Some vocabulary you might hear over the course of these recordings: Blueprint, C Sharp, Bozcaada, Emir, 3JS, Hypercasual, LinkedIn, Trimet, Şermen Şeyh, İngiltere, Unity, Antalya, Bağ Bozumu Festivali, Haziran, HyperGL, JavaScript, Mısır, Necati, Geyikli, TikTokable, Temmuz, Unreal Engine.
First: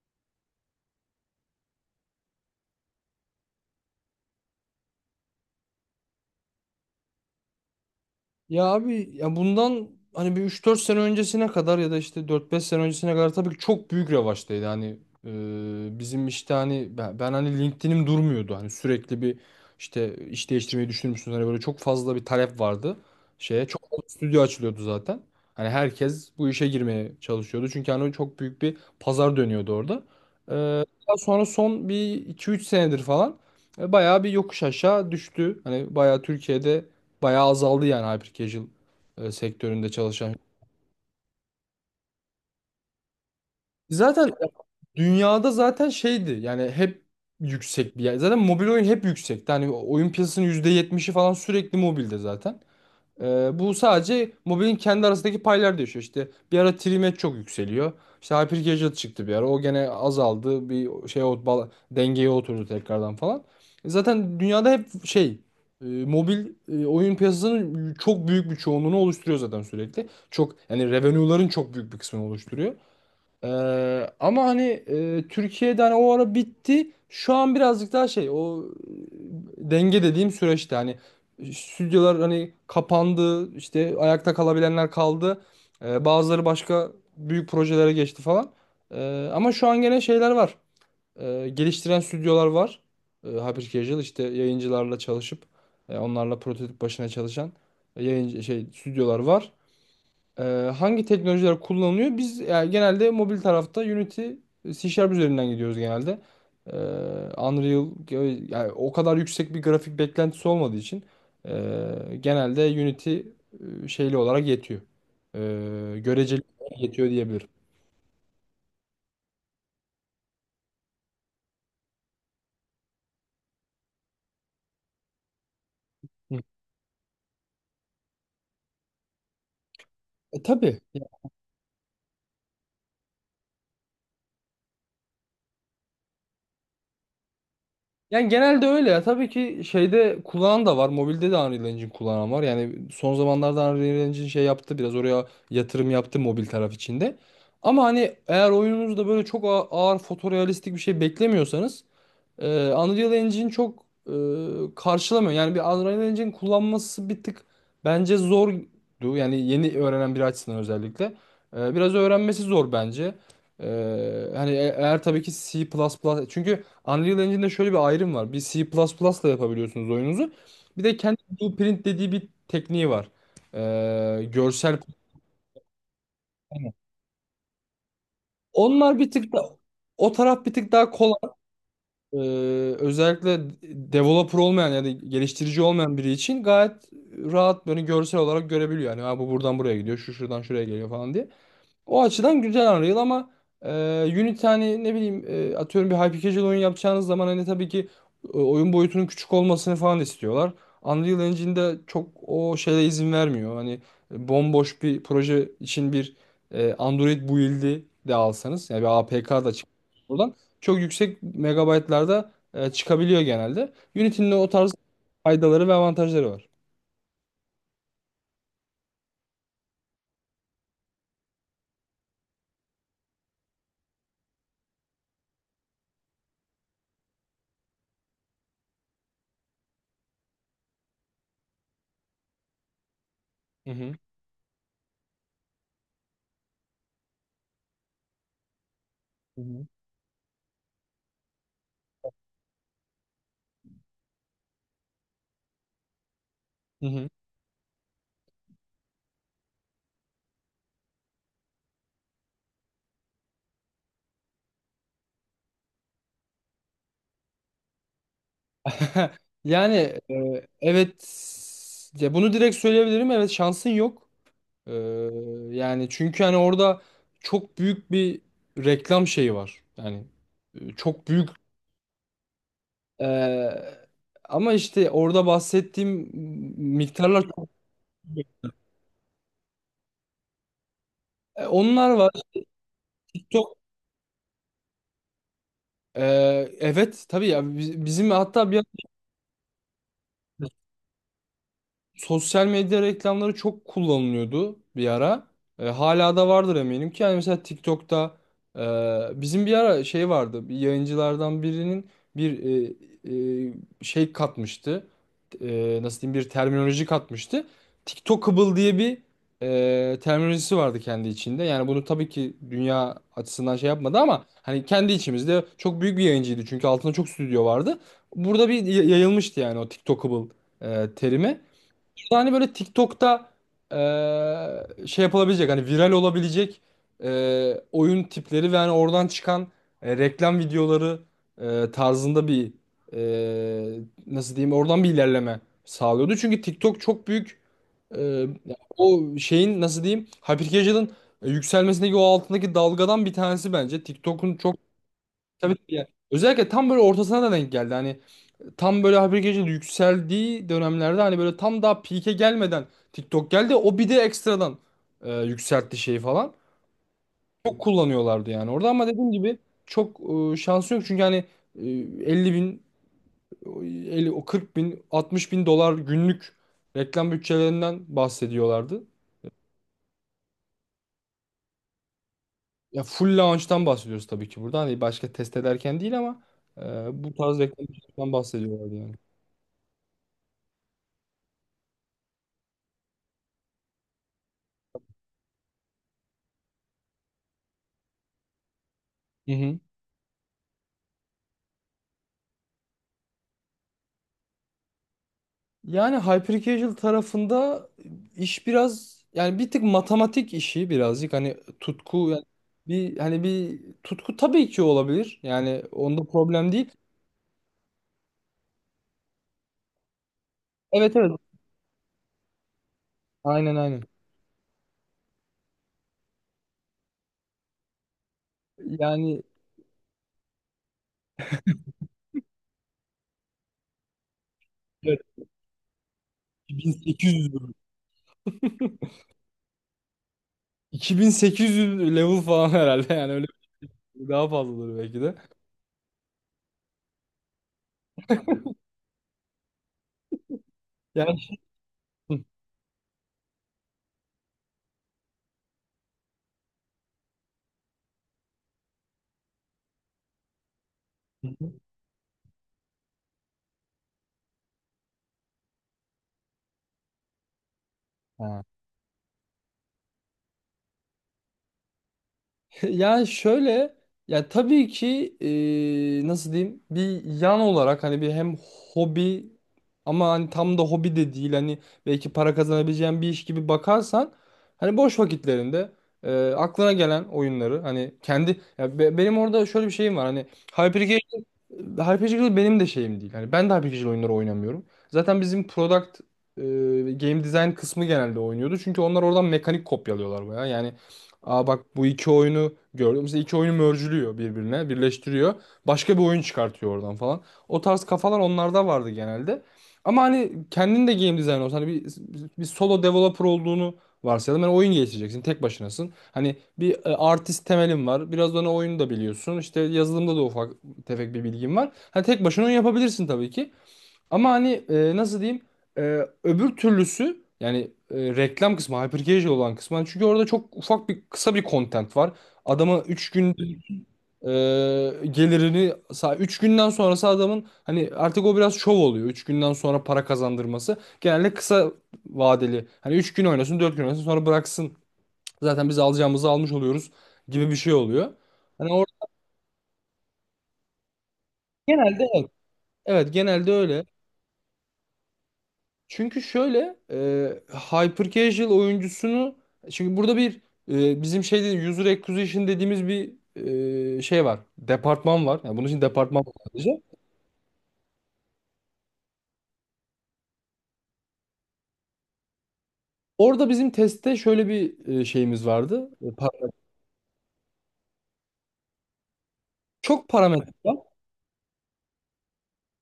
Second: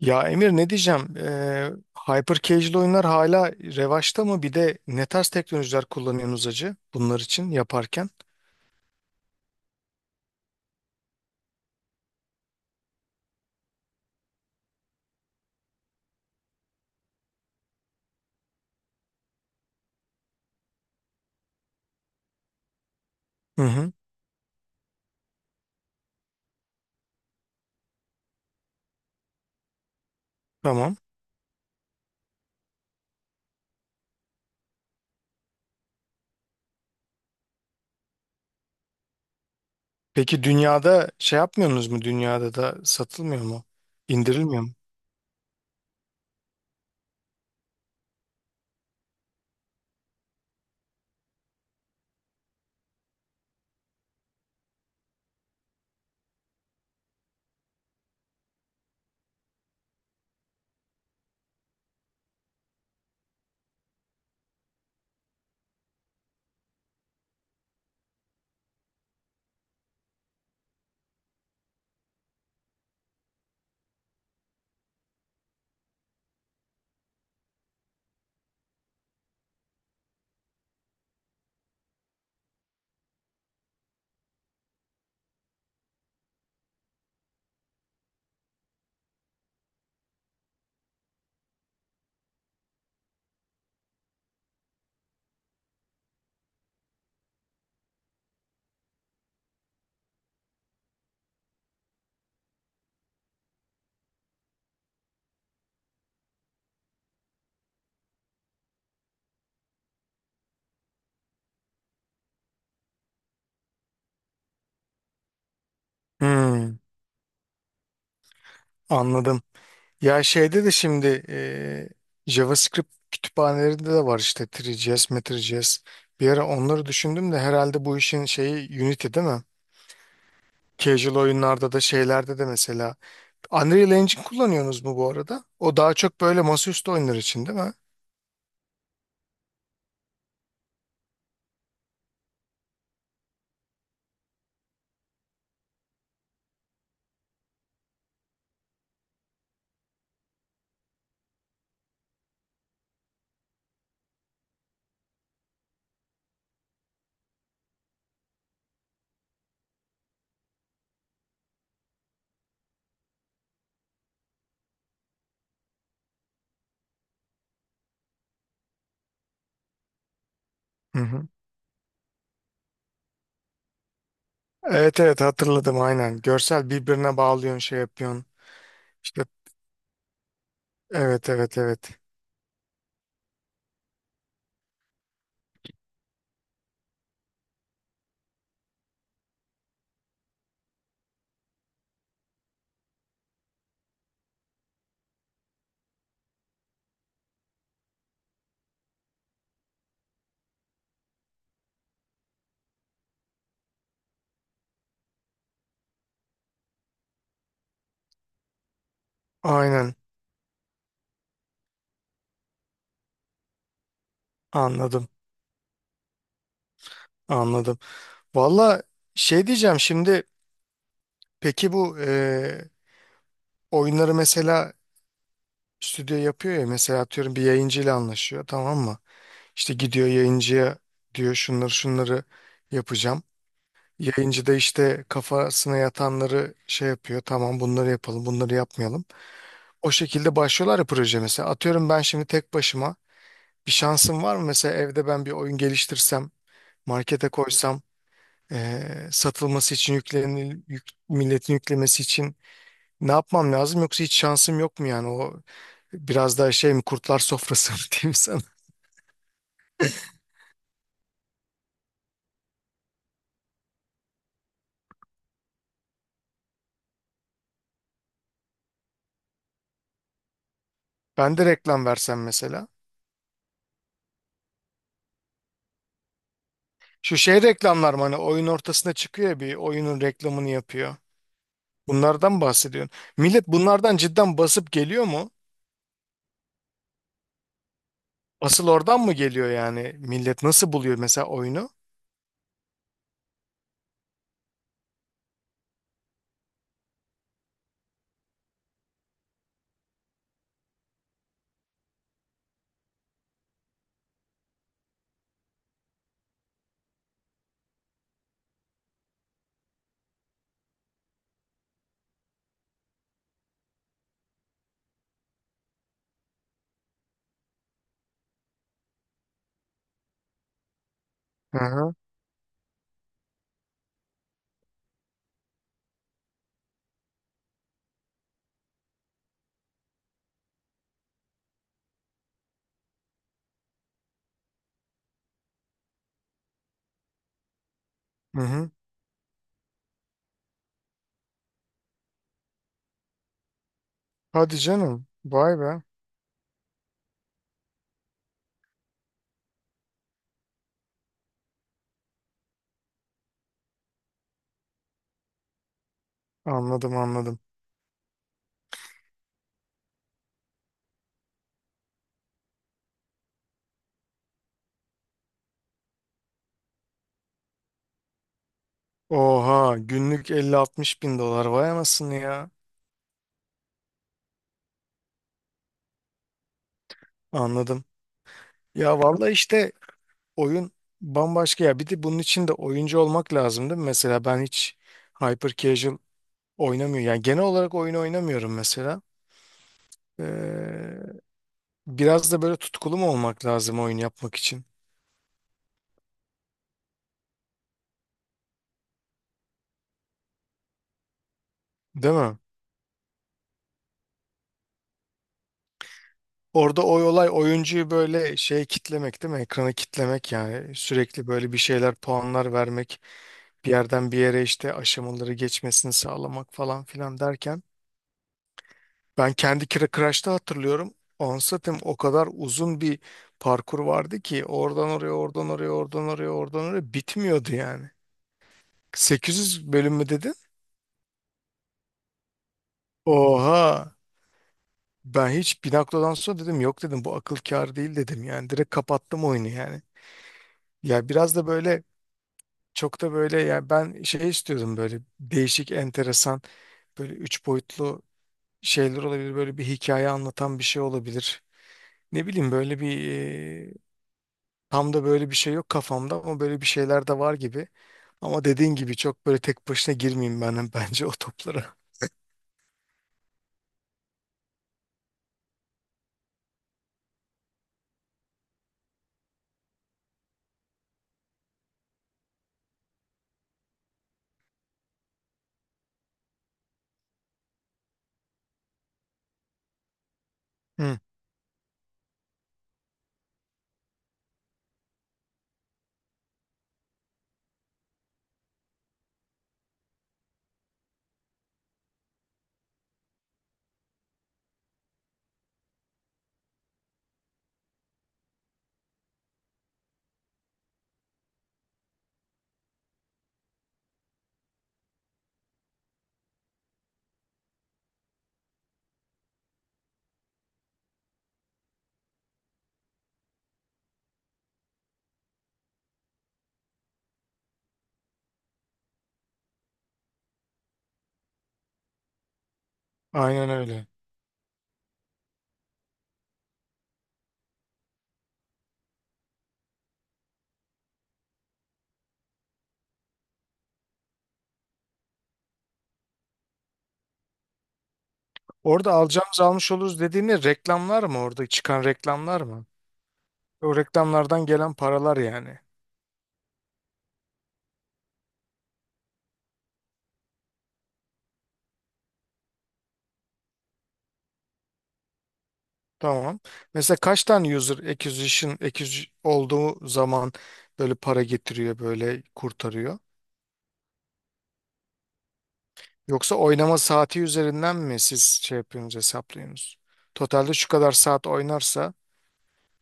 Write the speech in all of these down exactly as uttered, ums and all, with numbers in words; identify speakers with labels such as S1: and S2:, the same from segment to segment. S1: Ya Emir ne diyeceğim? Ee, hyper casual oyunlar hala revaçta mı? Bir de ne tarz teknolojiler kullanıyorsunuz acı bunlar için yaparken?
S2: Ya abi ya bundan hani bir üç dört sene öncesine kadar ya da işte dört beş sene öncesine kadar tabii ki çok büyük revaçtaydı. Hani e, bizim işte hani ben, ben hani LinkedIn'im durmuyordu. Hani sürekli bir işte iş değiştirmeyi düşünür müsünüz? Hani böyle çok fazla bir talep vardı
S1: Hı
S2: şeye. Çok
S1: hı,
S2: fazla stüdyo açılıyordu zaten. Hani herkes bu işe girmeye çalışıyordu. Çünkü hani çok büyük bir pazar dönüyordu orada. E,
S1: tamam.
S2: Daha sonra son bir iki üç senedir falan e, bayağı bir yokuş aşağı düştü. Hani bayağı Türkiye'de bayağı azaldı yani hyper e, sektöründe çalışan.
S1: Peki dünyada şey yapmıyorsunuz mu? Dünyada da satılmıyor mu?
S2: Zaten
S1: İndirilmiyor mu?
S2: dünyada zaten şeydi yani hep yüksek bir yer. Zaten mobil oyun hep yüksekti. Hani oyun piyasasının yüzde yetmişi falan sürekli mobilde zaten. Ee, bu sadece mobilin kendi arasındaki paylar değişiyor. İşte bir ara Trimet çok yükseliyor. İşte Hypercasual çıktı bir ara. O gene azaldı. Bir şey o bal- dengeye oturdu tekrardan falan. E zaten dünyada hep şey e, mobil e, oyun piyasasının çok büyük bir çoğunluğunu oluşturuyor zaten sürekli. Çok yani revenue'ların çok büyük bir kısmını oluşturuyor. Ee, ama hani e, Türkiye'de hani o ara bitti. Şu an birazcık daha şey o e, denge dediğim süreçte hani stüdyolar hani kapandı, işte ayakta kalabilenler kaldı. Ee, bazıları başka büyük projelere geçti falan. Ee, ama şu an gene şeyler var. Ee, geliştiren stüdyolar var. Ee, Hyper Casual işte yayıncılarla çalışıp e, onlarla prototip başına çalışan yayıncı şey stüdyolar var. Ee, hangi teknolojiler kullanılıyor? Biz yani genelde mobil tarafta Unity, e, C Sharp üzerinden gidiyoruz genelde. Ee, Unreal yani o kadar yüksek bir grafik beklentisi olmadığı için ee, genelde Unity e, şeyli olarak yetiyor. Ee, göreceli
S1: Hmm,
S2: olarak yetiyor diyebilirim.
S1: anladım. Ya şeyde de şimdi e, JavaScript kütüphanelerinde de var işte üç J S. Bir
S2: Hı.
S1: ara onları düşündüm de herhalde bu işin şeyi Unity değil mi?
S2: E, tabii.
S1: Casual oyunlarda da şeylerde de mesela Unreal Engine kullanıyorsunuz mu bu arada? O daha çok böyle masaüstü oyunlar için değil mi?
S2: Yani genelde öyle ya. Tabii ki şeyde kullanan da var. Mobilde de Unreal Engine kullanan var. Yani son zamanlarda Unreal Engine şey yaptı. Biraz oraya yatırım yaptı mobil taraf içinde. Ama hani eğer oyununuzda böyle çok ağ- ağır fotorealistik bir şey beklemiyorsanız ee, Unreal Engine çok e, karşılamıyor. Yani bir Unreal Engine kullanması bir tık bence zordu. Yani yeni öğrenen biri açısından özellikle. Ee, biraz öğrenmesi zor bence. Ee, hani e- eğer tabii ki C++, çünkü Unreal Engine'de şöyle bir ayrım var. Bir C++ ile yapabiliyorsunuz oyununuzu. Bir de
S1: Hı
S2: kendi
S1: hı.
S2: Blueprint dediği bir tekniği var. Ee, görsel.
S1: Evet evet hatırladım aynen. Görsel birbirine bağlıyorsun şey yapıyorsun.
S2: Onlar bir
S1: İşte
S2: tık da o taraf bir tık daha
S1: evet
S2: kolay.
S1: evet evet.
S2: Ee, özellikle developer olmayan ya da geliştirici olmayan biri için gayet rahat böyle görsel olarak görebiliyor. Yani ha, bu buradan buraya gidiyor, şu şuradan şuraya geliyor falan diye. O açıdan güzel Unreal ama e, Unity hani ne bileyim e, atıyorum bir hyper-casual oyun yapacağınız zaman hani tabii ki e, oyun boyutunun küçük olmasını falan istiyorlar. Unreal Engine'de çok o şeye izin vermiyor. Hani e, bomboş bir proje için bir e, Android build'i de alsanız yani bir A P K da çık
S1: Aynen,
S2: buradan çok yüksek megabaytlarda e, çıkabiliyor genelde. Unity'nin de o tarz
S1: anladım
S2: faydaları ve avantajları var.
S1: anladım. Valla şey diyeceğim şimdi, peki bu e, oyunları mesela stüdyo yapıyor ya, mesela atıyorum bir yayıncıyla anlaşıyor tamam mı? İşte gidiyor yayıncıya, diyor şunları şunları yapacağım.
S2: Hı hı.
S1: Yayıncı da işte kafasına yatanları şey yapıyor. Tamam bunları yapalım, bunları yapmayalım.
S2: Hı hı.
S1: O şekilde başlıyorlar ya proje mesela. Atıyorum ben şimdi tek başıma bir şansım var mı? Mesela evde ben bir oyun geliştirsem,
S2: Hı hı.
S1: markete koysam, eee, satılması için yüklenil, yük- milletin yüklemesi için ne yapmam lazım? Yoksa hiç şansım yok mu yani? O biraz daha şey mi, kurtlar sofrası mı diyeyim sana.
S2: Yani e, evet ya bunu direkt söyleyebilirim. Evet, şansın yok. Ee, yani çünkü hani orada çok büyük bir reklam şeyi var. Yani e, çok büyük
S1: Ben de reklam versem mesela.
S2: e, ama işte orada bahsettiğim
S1: Şu
S2: miktarlar
S1: şey
S2: çok-
S1: reklamlar mı, hani oyun ortasında çıkıyor ya, bir oyunun reklamını yapıyor.
S2: e, onlar var.
S1: Bunlardan bahsediyorsun. Millet
S2: TikTok,
S1: bunlardan cidden basıp geliyor mu?
S2: e, evet tabii ya, biz- bizim hatta bir
S1: Asıl oradan mı geliyor yani? Millet nasıl buluyor mesela oyunu?
S2: sosyal medya reklamları çok kullanılıyordu bir ara. E, hala da vardır eminim ki. Yani mesela TikTok'ta e, bizim bir ara şey vardı. Bir yayıncılardan birinin bir e, e, şey katmıştı. E, nasıl diyeyim, bir terminoloji katmıştı. TikTokable diye bir e, terminolojisi vardı kendi içinde. Yani bunu tabii ki dünya açısından şey yapmadı ama hani kendi içimizde çok büyük bir yayıncıydı. Çünkü altında çok stüdyo vardı. Burada bir y- yayılmıştı yani o TikTokable e, terimi.
S1: Hı hı.
S2: Hani böyle TikTok'ta eee, şey yapılabilecek hani viral olabilecek eee, oyun tipleri ve hani oradan çıkan e, reklam videoları e, tarzında bir e, nasıl diyeyim, oradan bir ilerleme sağlıyordu. Çünkü TikTok çok büyük e,
S1: Hı hı.
S2: o şeyin, nasıl diyeyim, hypercasual'ın yükselmesindeki o altındaki dalgadan bir tanesi bence. TikTok'un çok,
S1: Hadi canım.
S2: tabii
S1: Vay
S2: ki,
S1: be.
S2: yani özellikle tam böyle ortasına da denk geldi. Hani tam böyle haber gece yükseldiği dönemlerde hani böyle tam daha peak'e gelmeden TikTok geldi. O bir de ekstradan e, yükseltti şeyi falan.
S1: Anladım anladım.
S2: Çok kullanıyorlardı yani orada, ama dediğim gibi çok e, şansı yok. Çünkü hani e, elli bin, o o kırk bin, altmış bin dolar günlük reklam bütçelerinden bahsediyorlardı.
S1: Oha, günlük elli altmış bin dolar, vay anasını ya.
S2: Ya full launch'tan bahsediyoruz tabii ki burada. Hani başka test ederken değil, ama e, bu tarz reklam
S1: Anladım.
S2: bütçelerinden bahsediyorlardı yani.
S1: Ya vallahi işte oyun bambaşka ya. Bir de bunun için de oyuncu olmak lazım değil mi? Mesela ben hiç hyper casual oynamıyorum. Yani genel olarak oyun oynamıyorum mesela.
S2: Hı hı.
S1: Ee, biraz da böyle tutkulu mu olmak lazım oyun yapmak için?
S2: Yani hyper tarafında iş biraz yani bir tık matematik işi, birazcık hani tutku
S1: Değil
S2: yani
S1: mi?
S2: bir hani bir tutku tabii ki olabilir. Yani onda problem değil.
S1: Orada o olay oyuncuyu böyle şey kitlemek değil mi? Ekranı kitlemek, yani
S2: Evet, evet.
S1: sürekli böyle bir şeyler, puanlar vermek,
S2: Aynen,
S1: bir
S2: aynen.
S1: yerden bir yere işte aşamaları geçmesini sağlamak falan filan derken,
S2: Yani
S1: ben kendi Kira Crash'ta hatırlıyorum Ansat'ım, o kadar uzun bir parkur vardı ki oradan
S2: evet,
S1: oraya oradan oraya oradan oraya oradan oraya bitmiyordu
S2: 2800
S1: yani. sekiz yüz bölüm mü dedin?
S2: iki bin sekiz yüz level falan herhalde, yani öyle,
S1: Oha,
S2: daha fazladır belki de.
S1: ben hiç bir noktadan sonra dedim yok, dedim bu akıl kâr değil, dedim yani direkt kapattım oyunu yani. Ya
S2: Yani
S1: biraz da böyle, çok da böyle yani ben şey istiyordum, böyle değişik, enteresan, böyle üç boyutlu şeyler olabilir. Böyle bir hikaye anlatan bir şey
S2: hı
S1: olabilir. Ne bileyim böyle bir, e, tam da böyle bir şey yok kafamda ama böyle bir şeyler de var gibi. Ama dediğin gibi çok böyle tek başına girmeyeyim ben bence o toplara.
S2: yani şöyle, ya tabii ki e, nasıl diyeyim, bir yan olarak hani bir hem hobi ama hani tam da hobi de değil, hani belki para kazanabileceğin bir iş gibi bakarsan hani boş vakitlerinde e, aklına gelen oyunları hani kendi ya be- benim orada şöyle bir şeyim var hani.
S1: Hı,
S2: Hypercasual, HyperGL benim de şeyim değil. Yani ben de HyperGL oyunları oynamıyorum. Zaten bizim product e, game design kısmı genelde oynuyordu. Çünkü onlar oradan mekanik kopyalıyorlar bayağı. Yani, aa bak, bu iki oyunu gördüm. Mesela iki oyunu merge'lüyor birbirine, birleştiriyor. Başka bir oyun çıkartıyor oradan falan. O tarz kafalar onlarda vardı genelde. Ama hani kendin de game design olsan hani bir, bir solo developer olduğunu varsayalım. Yani oyun geliştireceksin, tek başınasın. Hani bir e, artist temelin var. Biraz da ona oyunu da biliyorsun. İşte yazılımda da ufak tefek bir bilgim var. Hani tek başına onu yapabilirsin tabii ki. Ama hani e, nasıl diyeyim? E, öbür türlüsü yani e, reklam kısmı, hyper olan kısmı. Hani çünkü orada çok ufak bir kısa bir content var. Adama üç gün
S1: aynen öyle.
S2: e, gelirini, üç günden sonrası adamın hani artık o biraz şov oluyor. Üç günden sonra para kazandırması genelde kısa vadeli. Hani üç gün oynasın, dört gün oynasın, sonra bıraksın. Zaten biz alacağımızı almış oluyoruz gibi bir şey oluyor. Hani
S1: Orada
S2: orada
S1: alacağımız almış oluruz dediğini reklamlar mı, orada çıkan
S2: genelde evet,
S1: reklamlar mı?
S2: evet, genelde
S1: O
S2: öyle.
S1: reklamlardan gelen paralar yani.
S2: Çünkü şöyle, e, hyper casual oyuncusunu, çünkü burada bir e, bizim şeyde user acquisition dediğimiz bir e, şey var. Departman var. Yani bunun için departman var
S1: Tamam.
S2: sadece.
S1: Mesela kaç tane user acquisition acquisition olduğu zaman böyle para getiriyor, böyle kurtarıyor?
S2: Orada bizim testte şöyle bir e, şeyimiz vardı. E,
S1: Yoksa
S2: par-
S1: oynama saati üzerinden mi siz şey yapıyorsunuz, hesaplıyorsunuz?
S2: çok parametre
S1: Totalde şu
S2: var.
S1: kadar saat oynarsa,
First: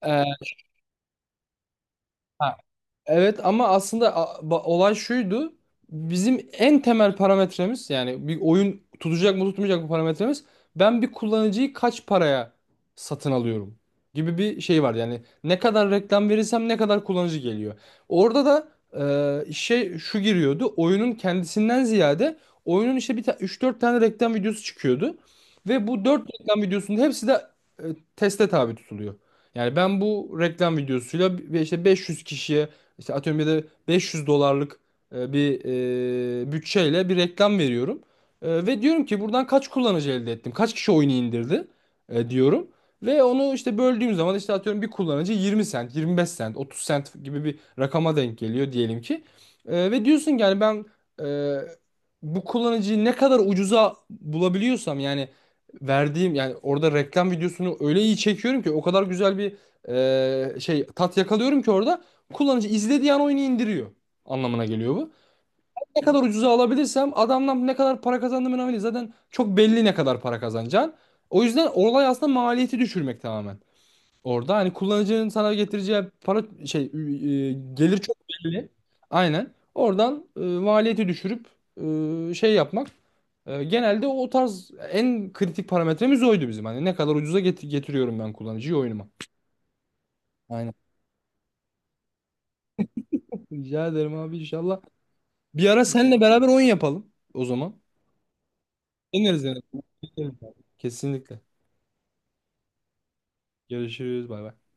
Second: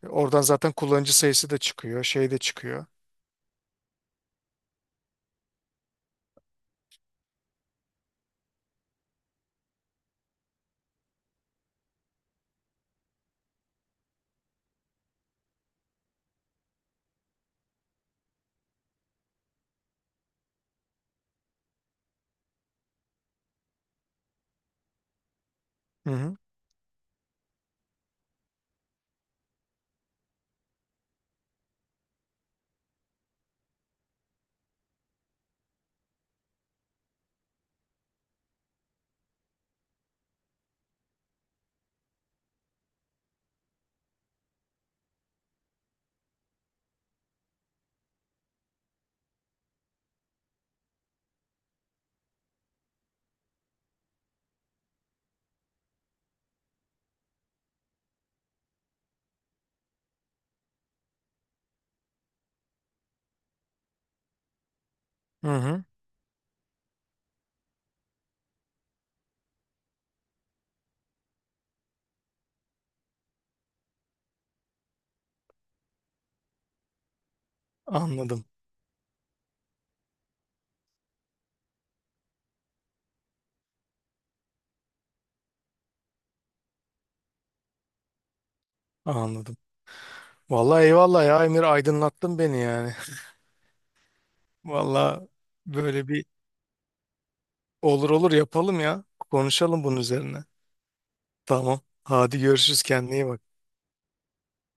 S1: e, oradan zaten kullanıcı sayısı da çıkıyor, şey de
S2: E,
S1: çıkıyor.
S2: Evet, ama aslında a- ba- olay şuydu. Bizim en temel parametremiz, yani bir oyun tutacak mı tutmayacak mı parametremiz, ben bir kullanıcıyı kaç paraya satın alıyorum gibi bir şey var. Yani ne kadar reklam verirsem ne kadar kullanıcı geliyor. Orada da e, şey şu giriyordu. Oyunun kendisinden ziyade oyunun işte bir ta üç dört tane reklam videosu çıkıyordu ve bu
S1: Hı
S2: dört
S1: hı.
S2: reklam videosunun hepsi de e, teste tabi tutuluyor. Yani ben bu reklam videosuyla bir- işte beş yüz kişiye işte atıyorum bir de beş yüz dolarlık e, bir e, bütçeyle bir reklam veriyorum. E, ve diyorum ki buradan kaç kullanıcı elde ettim? Kaç kişi oyunu indirdi? E, diyorum. Ve onu işte böldüğüm zaman işte atıyorum bir kullanıcı yirmi sent, yirmi beş sent, otuz sent gibi bir rakama denk geliyor diyelim ki. E, ve diyorsun ki yani ben e, bu kullanıcıyı ne kadar ucuza bulabiliyorsam, yani verdiğim yani orada reklam videosunu öyle iyi çekiyorum ki, o kadar güzel bir e, şey tat yakalıyorum ki orada kullanıcı izlediği an oyunu indiriyor anlamına geliyor bu.
S1: Hı hı.
S2: Ne kadar ucuza alabilirsem, adamdan ne kadar para kazandığım önemli değil. Zaten çok belli ne kadar para kazanacağın. O yüzden olay aslında maliyeti düşürmek tamamen. Orada hani kullanıcının sana getireceği para şey, e, gelir çok
S1: Anladım.
S2: belli. Aynen. Oradan e, maliyeti düşürüp e, şey yapmak. E, genelde o tarz en kritik parametremiz oydu bizim. Hani ne kadar ucuza get- getiriyorum ben kullanıcıyı oyunuma.
S1: Anladım.
S2: Aynen.
S1: Vallahi eyvallah ya Emir, aydınlattın beni yani.
S2: Rica ederim abi, inşallah.
S1: Vallahi
S2: Bir ara
S1: böyle
S2: seninle
S1: bir,
S2: beraber oyun yapalım o zaman.
S1: olur olur yapalım ya.
S2: Deneriz yani.
S1: Konuşalım bunun üzerine.
S2: Kesinlikle.
S1: Tamam. Hadi görüşürüz, kendine iyi bak.
S2: Görüşürüz. Bay bay.